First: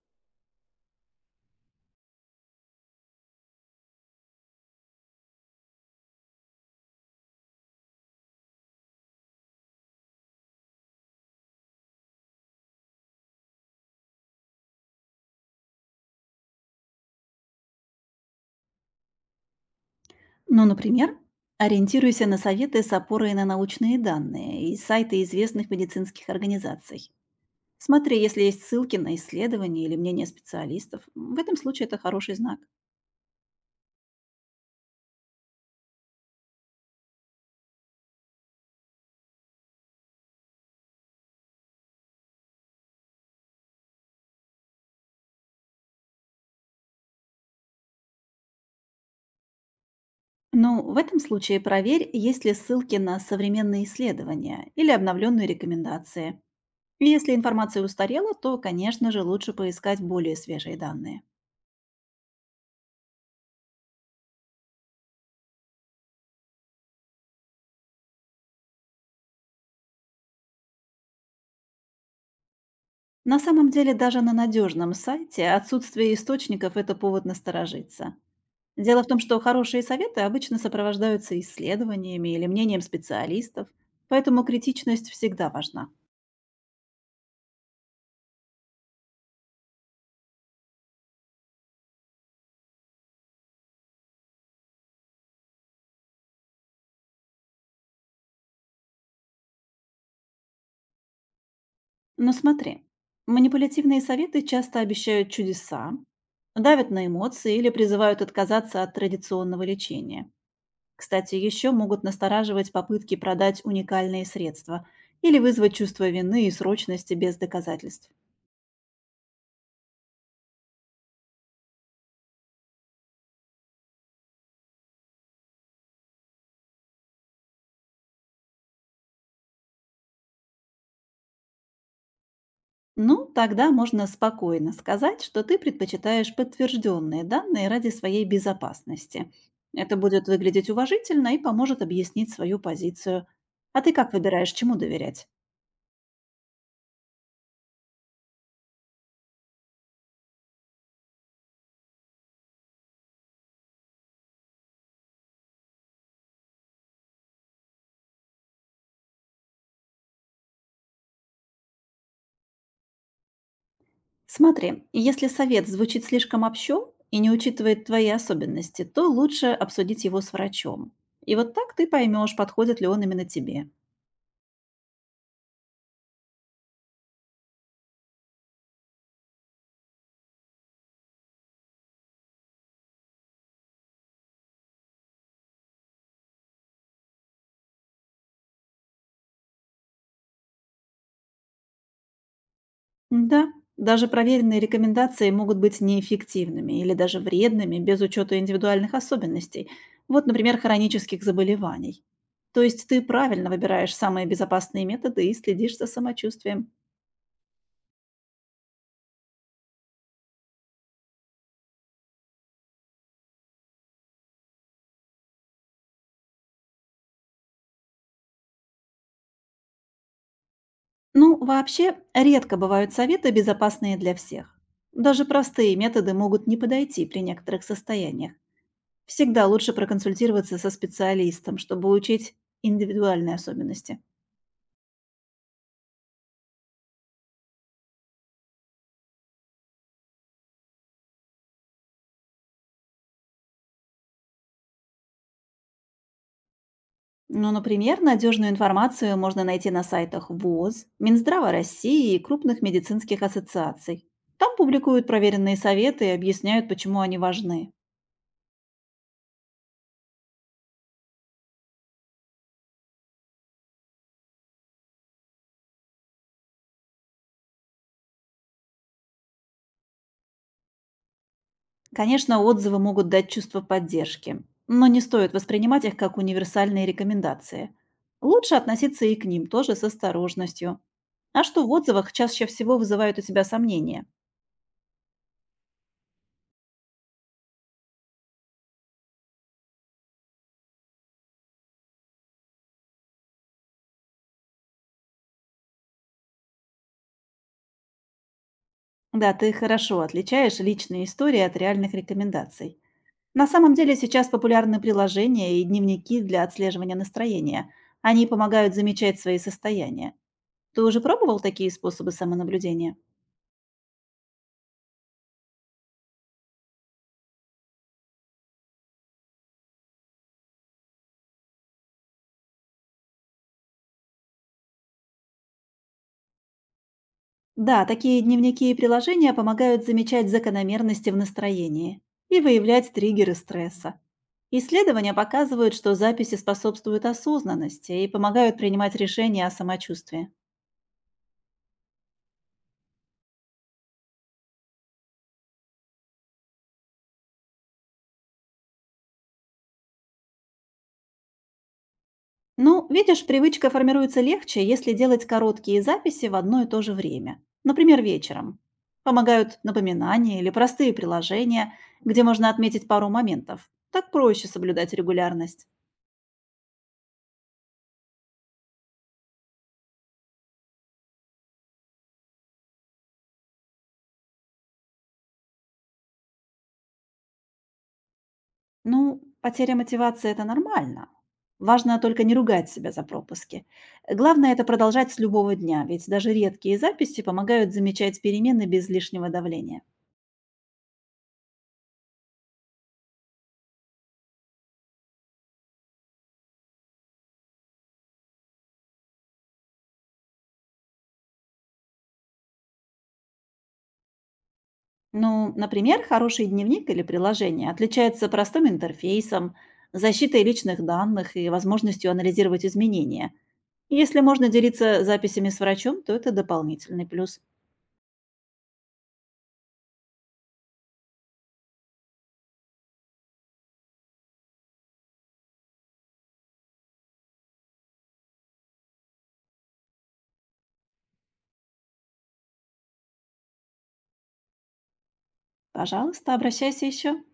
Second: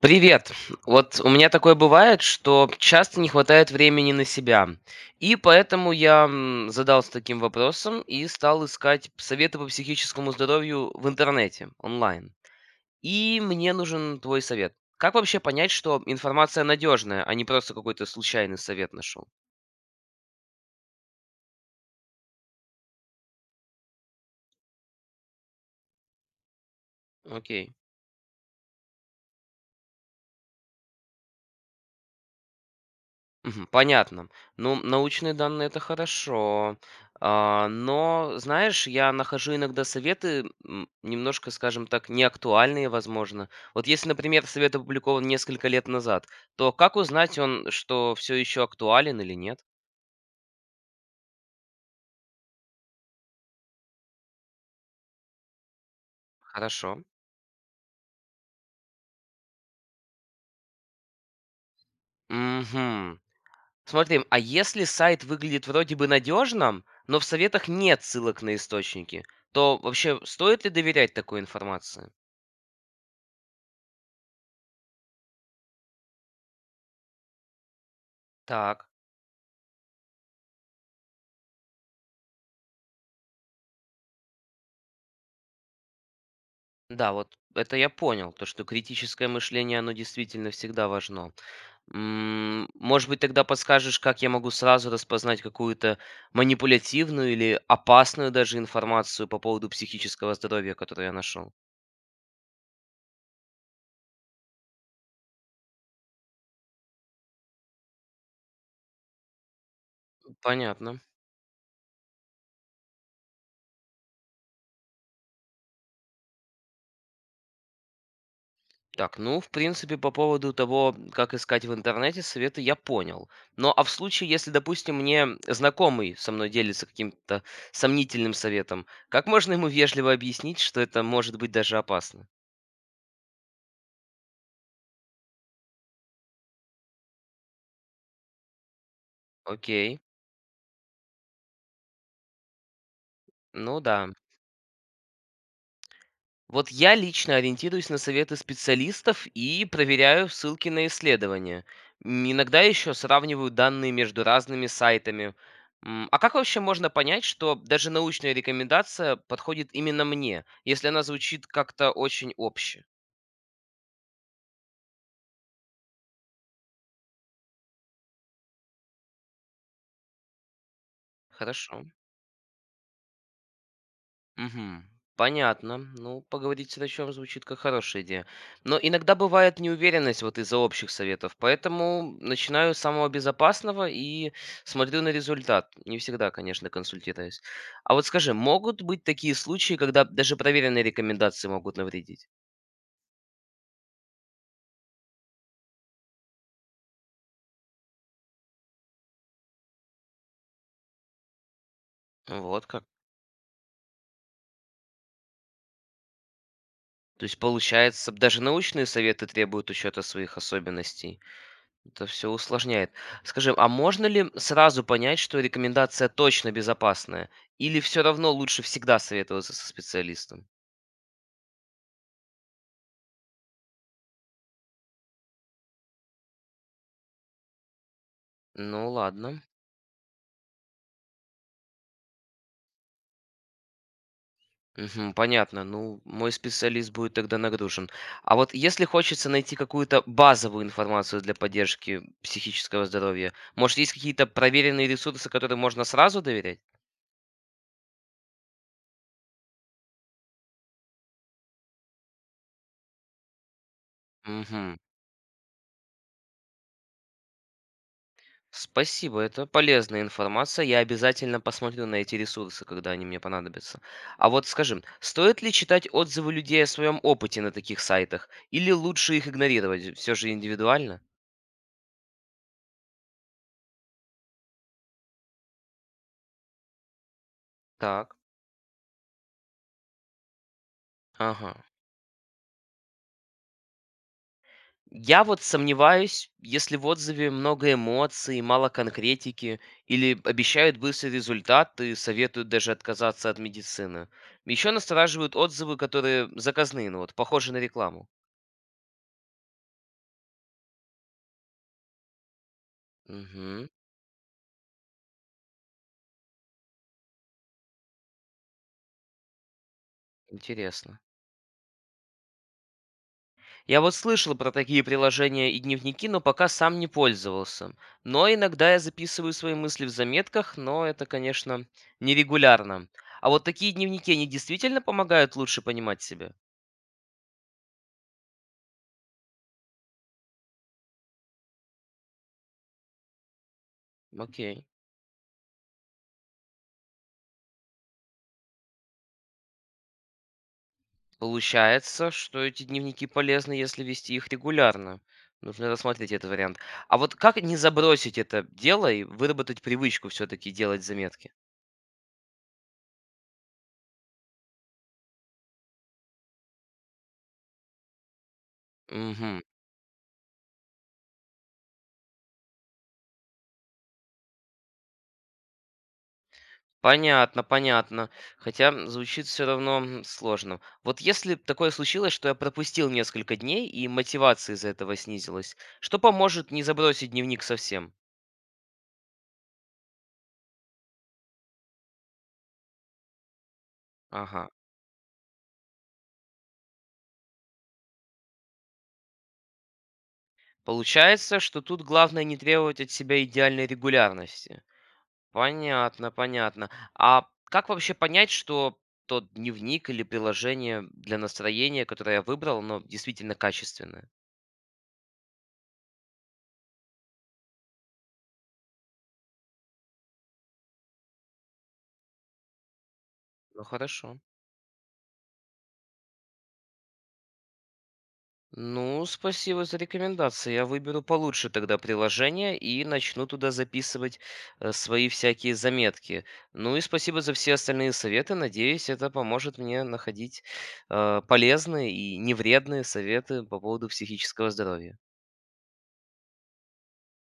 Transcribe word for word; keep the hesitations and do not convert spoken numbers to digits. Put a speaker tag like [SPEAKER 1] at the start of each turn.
[SPEAKER 1] Привет. Вот у меня такое бывает, что часто не хватает времени на себя. И поэтому я м, задался таким вопросом и стал искать советы по психическому здоровью в интернете, онлайн. И мне нужен твой совет. Как вообще понять, что информация надежная, а не просто какой-то случайный совет нашел?
[SPEAKER 2] Ну, например, ориентируйся на советы с опорой на научные данные и сайты известных медицинских организаций.
[SPEAKER 1] Окей.
[SPEAKER 2] Смотри, если есть ссылки на исследования или мнения специалистов. В этом случае это хороший знак.
[SPEAKER 1] Мгм. Понятно. Ну, научные данные — это хорошо. А, но, знаешь, я нахожу иногда советы, м, немножко, скажем так, неактуальные, возможно. Вот если, например, совет опубликован несколько лет назад, то как узнать он, что все еще актуален или нет?
[SPEAKER 2] Но в этом случае проверь, есть ли ссылки на современные исследования или обновленные рекомендации.
[SPEAKER 1] Хорошо.
[SPEAKER 2] И если информация устарела, то, конечно же, лучше поискать более свежие данные.
[SPEAKER 1] Мгм. Смотри, а если сайт выглядит вроде бы надежным, но в советах нет ссылок на источники, то вообще стоит ли доверять такой информации?
[SPEAKER 2] На самом деле, даже на надежном сайте отсутствие источников– это повод насторожиться.
[SPEAKER 1] Так.
[SPEAKER 2] Дело в том, что хорошие советы обычно сопровождаются исследованиями или мнением специалистов, поэтому критичность всегда важна.
[SPEAKER 1] Да, вот это я понял, то, что критическое мышление, оно действительно всегда важно. М, Может быть, тогда подскажешь, как я могу сразу распознать какую-то манипулятивную или опасную даже информацию по поводу психического здоровья, которую я нашел?
[SPEAKER 2] Но смотри, манипулятивные советы часто обещают чудеса, давят на эмоции или призывают отказаться от традиционного лечения.
[SPEAKER 1] Понятно.
[SPEAKER 2] Кстати, еще могут настораживать попытки продать уникальные средства или вызвать чувство вины и срочности без доказательств.
[SPEAKER 1] Так, ну, в принципе, по поводу того, как искать в интернете советы, я понял. Но а в случае, если, допустим, мне знакомый со мной делится каким-то сомнительным советом, как можно ему вежливо объяснить, что это может быть даже опасно?
[SPEAKER 2] Ну, тогда можно спокойно сказать, что ты предпочитаешь подтвержденные данные ради своей безопасности. Это
[SPEAKER 1] Окей.
[SPEAKER 2] будет выглядеть уважительно и поможет объяснить свою позицию.
[SPEAKER 1] Ну
[SPEAKER 2] А ты
[SPEAKER 1] да.
[SPEAKER 2] как выбираешь, чему доверять?
[SPEAKER 1] Вот я лично ориентируюсь на советы специалистов и проверяю ссылки на исследования. М, Иногда еще сравниваю данные между разными сайтами. М, А как вообще можно понять, что даже научная рекомендация подходит именно мне, если она звучит как-то очень обще?
[SPEAKER 2] Смотри, если совет звучит слишком общо и не учитывает твои особенности, то лучше обсудить его с врачом. И вот так
[SPEAKER 1] Хорошо.
[SPEAKER 2] ты поймешь, подходит ли он именно тебе.
[SPEAKER 1] Мгм. Понятно. Ну, поговорить с врачом звучит как хорошая идея. Но иногда бывает неуверенность вот из-за общих советов, поэтому начинаю с самого безопасного и смотрю на результат. Не всегда, конечно, консультируюсь. А вот скажи, могут быть такие случаи, когда даже проверенные рекомендации могут навредить?
[SPEAKER 2] Да, даже проверенные рекомендации могут быть неэффективными или даже вредными без учета индивидуальных особенностей, вот, например, хронических заболеваний. То
[SPEAKER 1] Вот как.
[SPEAKER 2] есть ты правильно выбираешь самые безопасные методы и следишь за самочувствием.
[SPEAKER 1] То есть, получается, даже научные советы требуют учета своих особенностей. Это все усложняет. Скажи, а можно ли сразу понять, что рекомендация точно безопасная? Или все равно лучше всегда советоваться со специалистом?
[SPEAKER 2] Ну, вообще, редко бывают советы, безопасные для всех. Даже простые методы могут не подойти при некоторых состояниях.
[SPEAKER 1] Ну ладно.
[SPEAKER 2] Всегда лучше проконсультироваться со специалистом, чтобы учить индивидуальные особенности.
[SPEAKER 1] Мгм, понятно. Ну, мой специалист будет тогда нагружен. А вот если хочется найти какую-то базовую информацию для поддержки психического здоровья, может, есть какие-то проверенные ресурсы, которым можно сразу доверять?
[SPEAKER 2] Ну, например, надежную информацию можно найти на сайтах в о з, Минздрава России и крупных медицинских ассоциаций. Там
[SPEAKER 1] Мгм.
[SPEAKER 2] публикуют проверенные советы и объясняют, почему они важны.
[SPEAKER 1] Спасибо, это полезная информация. Я обязательно посмотрю на эти ресурсы, когда они мне понадобятся. А вот скажи, стоит ли читать отзывы людей о своем опыте на таких сайтах? Или лучше их игнорировать? Все же индивидуально?
[SPEAKER 2] Конечно, отзывы могут дать чувство поддержки, но не стоит воспринимать их как универсальные рекомендации.
[SPEAKER 1] Так.
[SPEAKER 2] Лучше относиться и к ним тоже с осторожностью. А
[SPEAKER 1] Ага.
[SPEAKER 2] что в отзывах чаще всего вызывают у тебя сомнения?
[SPEAKER 1] Я вот сомневаюсь, если в отзыве много эмоций, мало конкретики, или обещают быстрый результат и советуют даже отказаться от медицины. Еще настораживают отзывы, которые заказные, ну вот, похожи на рекламу.
[SPEAKER 2] Да, ты хорошо отличаешь личные истории от реальных рекомендаций. На
[SPEAKER 1] Угу,
[SPEAKER 2] самом деле сейчас популярны приложения и дневники для отслеживания настроения. Они помогают замечать свои состояния. Ты уже
[SPEAKER 1] интересно.
[SPEAKER 2] пробовал такие способы самонаблюдения?
[SPEAKER 1] Я вот слышал про такие приложения и дневники, но пока сам не пользовался. Но иногда я записываю свои мысли в заметках, но это, конечно, нерегулярно. А вот такие дневники, они действительно помогают лучше понимать себя?
[SPEAKER 2] Да, такие дневники и приложения помогают замечать закономерности в настроении и выявлять триггеры стресса.
[SPEAKER 1] Окей.
[SPEAKER 2] Исследования показывают, что записи способствуют осознанности и помогают принимать решения о самочувствии.
[SPEAKER 1] Получается, что эти дневники полезны, если вести их регулярно. Нужно рассмотреть этот вариант. А вот как не забросить это дело и выработать привычку все-таки делать заметки?
[SPEAKER 2] Ну, видишь, привычка формируется легче, если делать короткие записи в одно и то же время. Например, вечером.
[SPEAKER 1] Угу.
[SPEAKER 2] Помогают напоминания или простые приложения, где можно отметить пару моментов. Так проще соблюдать регулярность.
[SPEAKER 1] Понятно, понятно. Хотя, м, звучит все равно, м, сложно. Вот если б такое случилось, что я пропустил несколько дней и мотивация из-за этого снизилась, что поможет не забросить дневник совсем?
[SPEAKER 2] Ну, потеря мотивации– это нормально. Важно только не ругать себя за пропуски.
[SPEAKER 1] Ага.
[SPEAKER 2] Главное– это продолжать с любого дня, ведь даже редкие записи помогают замечать перемены без лишнего давления.
[SPEAKER 1] Получается, что тут главное не требовать от себя идеальной регулярности. Понятно, понятно. А как вообще понять, что тот дневник или приложение для настроения, которое я выбрал, оно действительно качественное?
[SPEAKER 2] Ну, например, хороший дневник или приложение отличается простым интерфейсом, защитой личных данных и возможностью анализировать изменения.
[SPEAKER 1] Ну, хорошо.
[SPEAKER 2] Если можно делиться записями с врачом, то это дополнительный плюс.
[SPEAKER 1] Ну, спасибо за рекомендации. Я выберу получше тогда приложение и начну туда записывать э, свои всякие заметки. Ну и спасибо за все остальные советы. Надеюсь, это поможет мне находить э, полезные и невредные советы по поводу психического здоровья.
[SPEAKER 2] Пожалуйста, обращайся еще.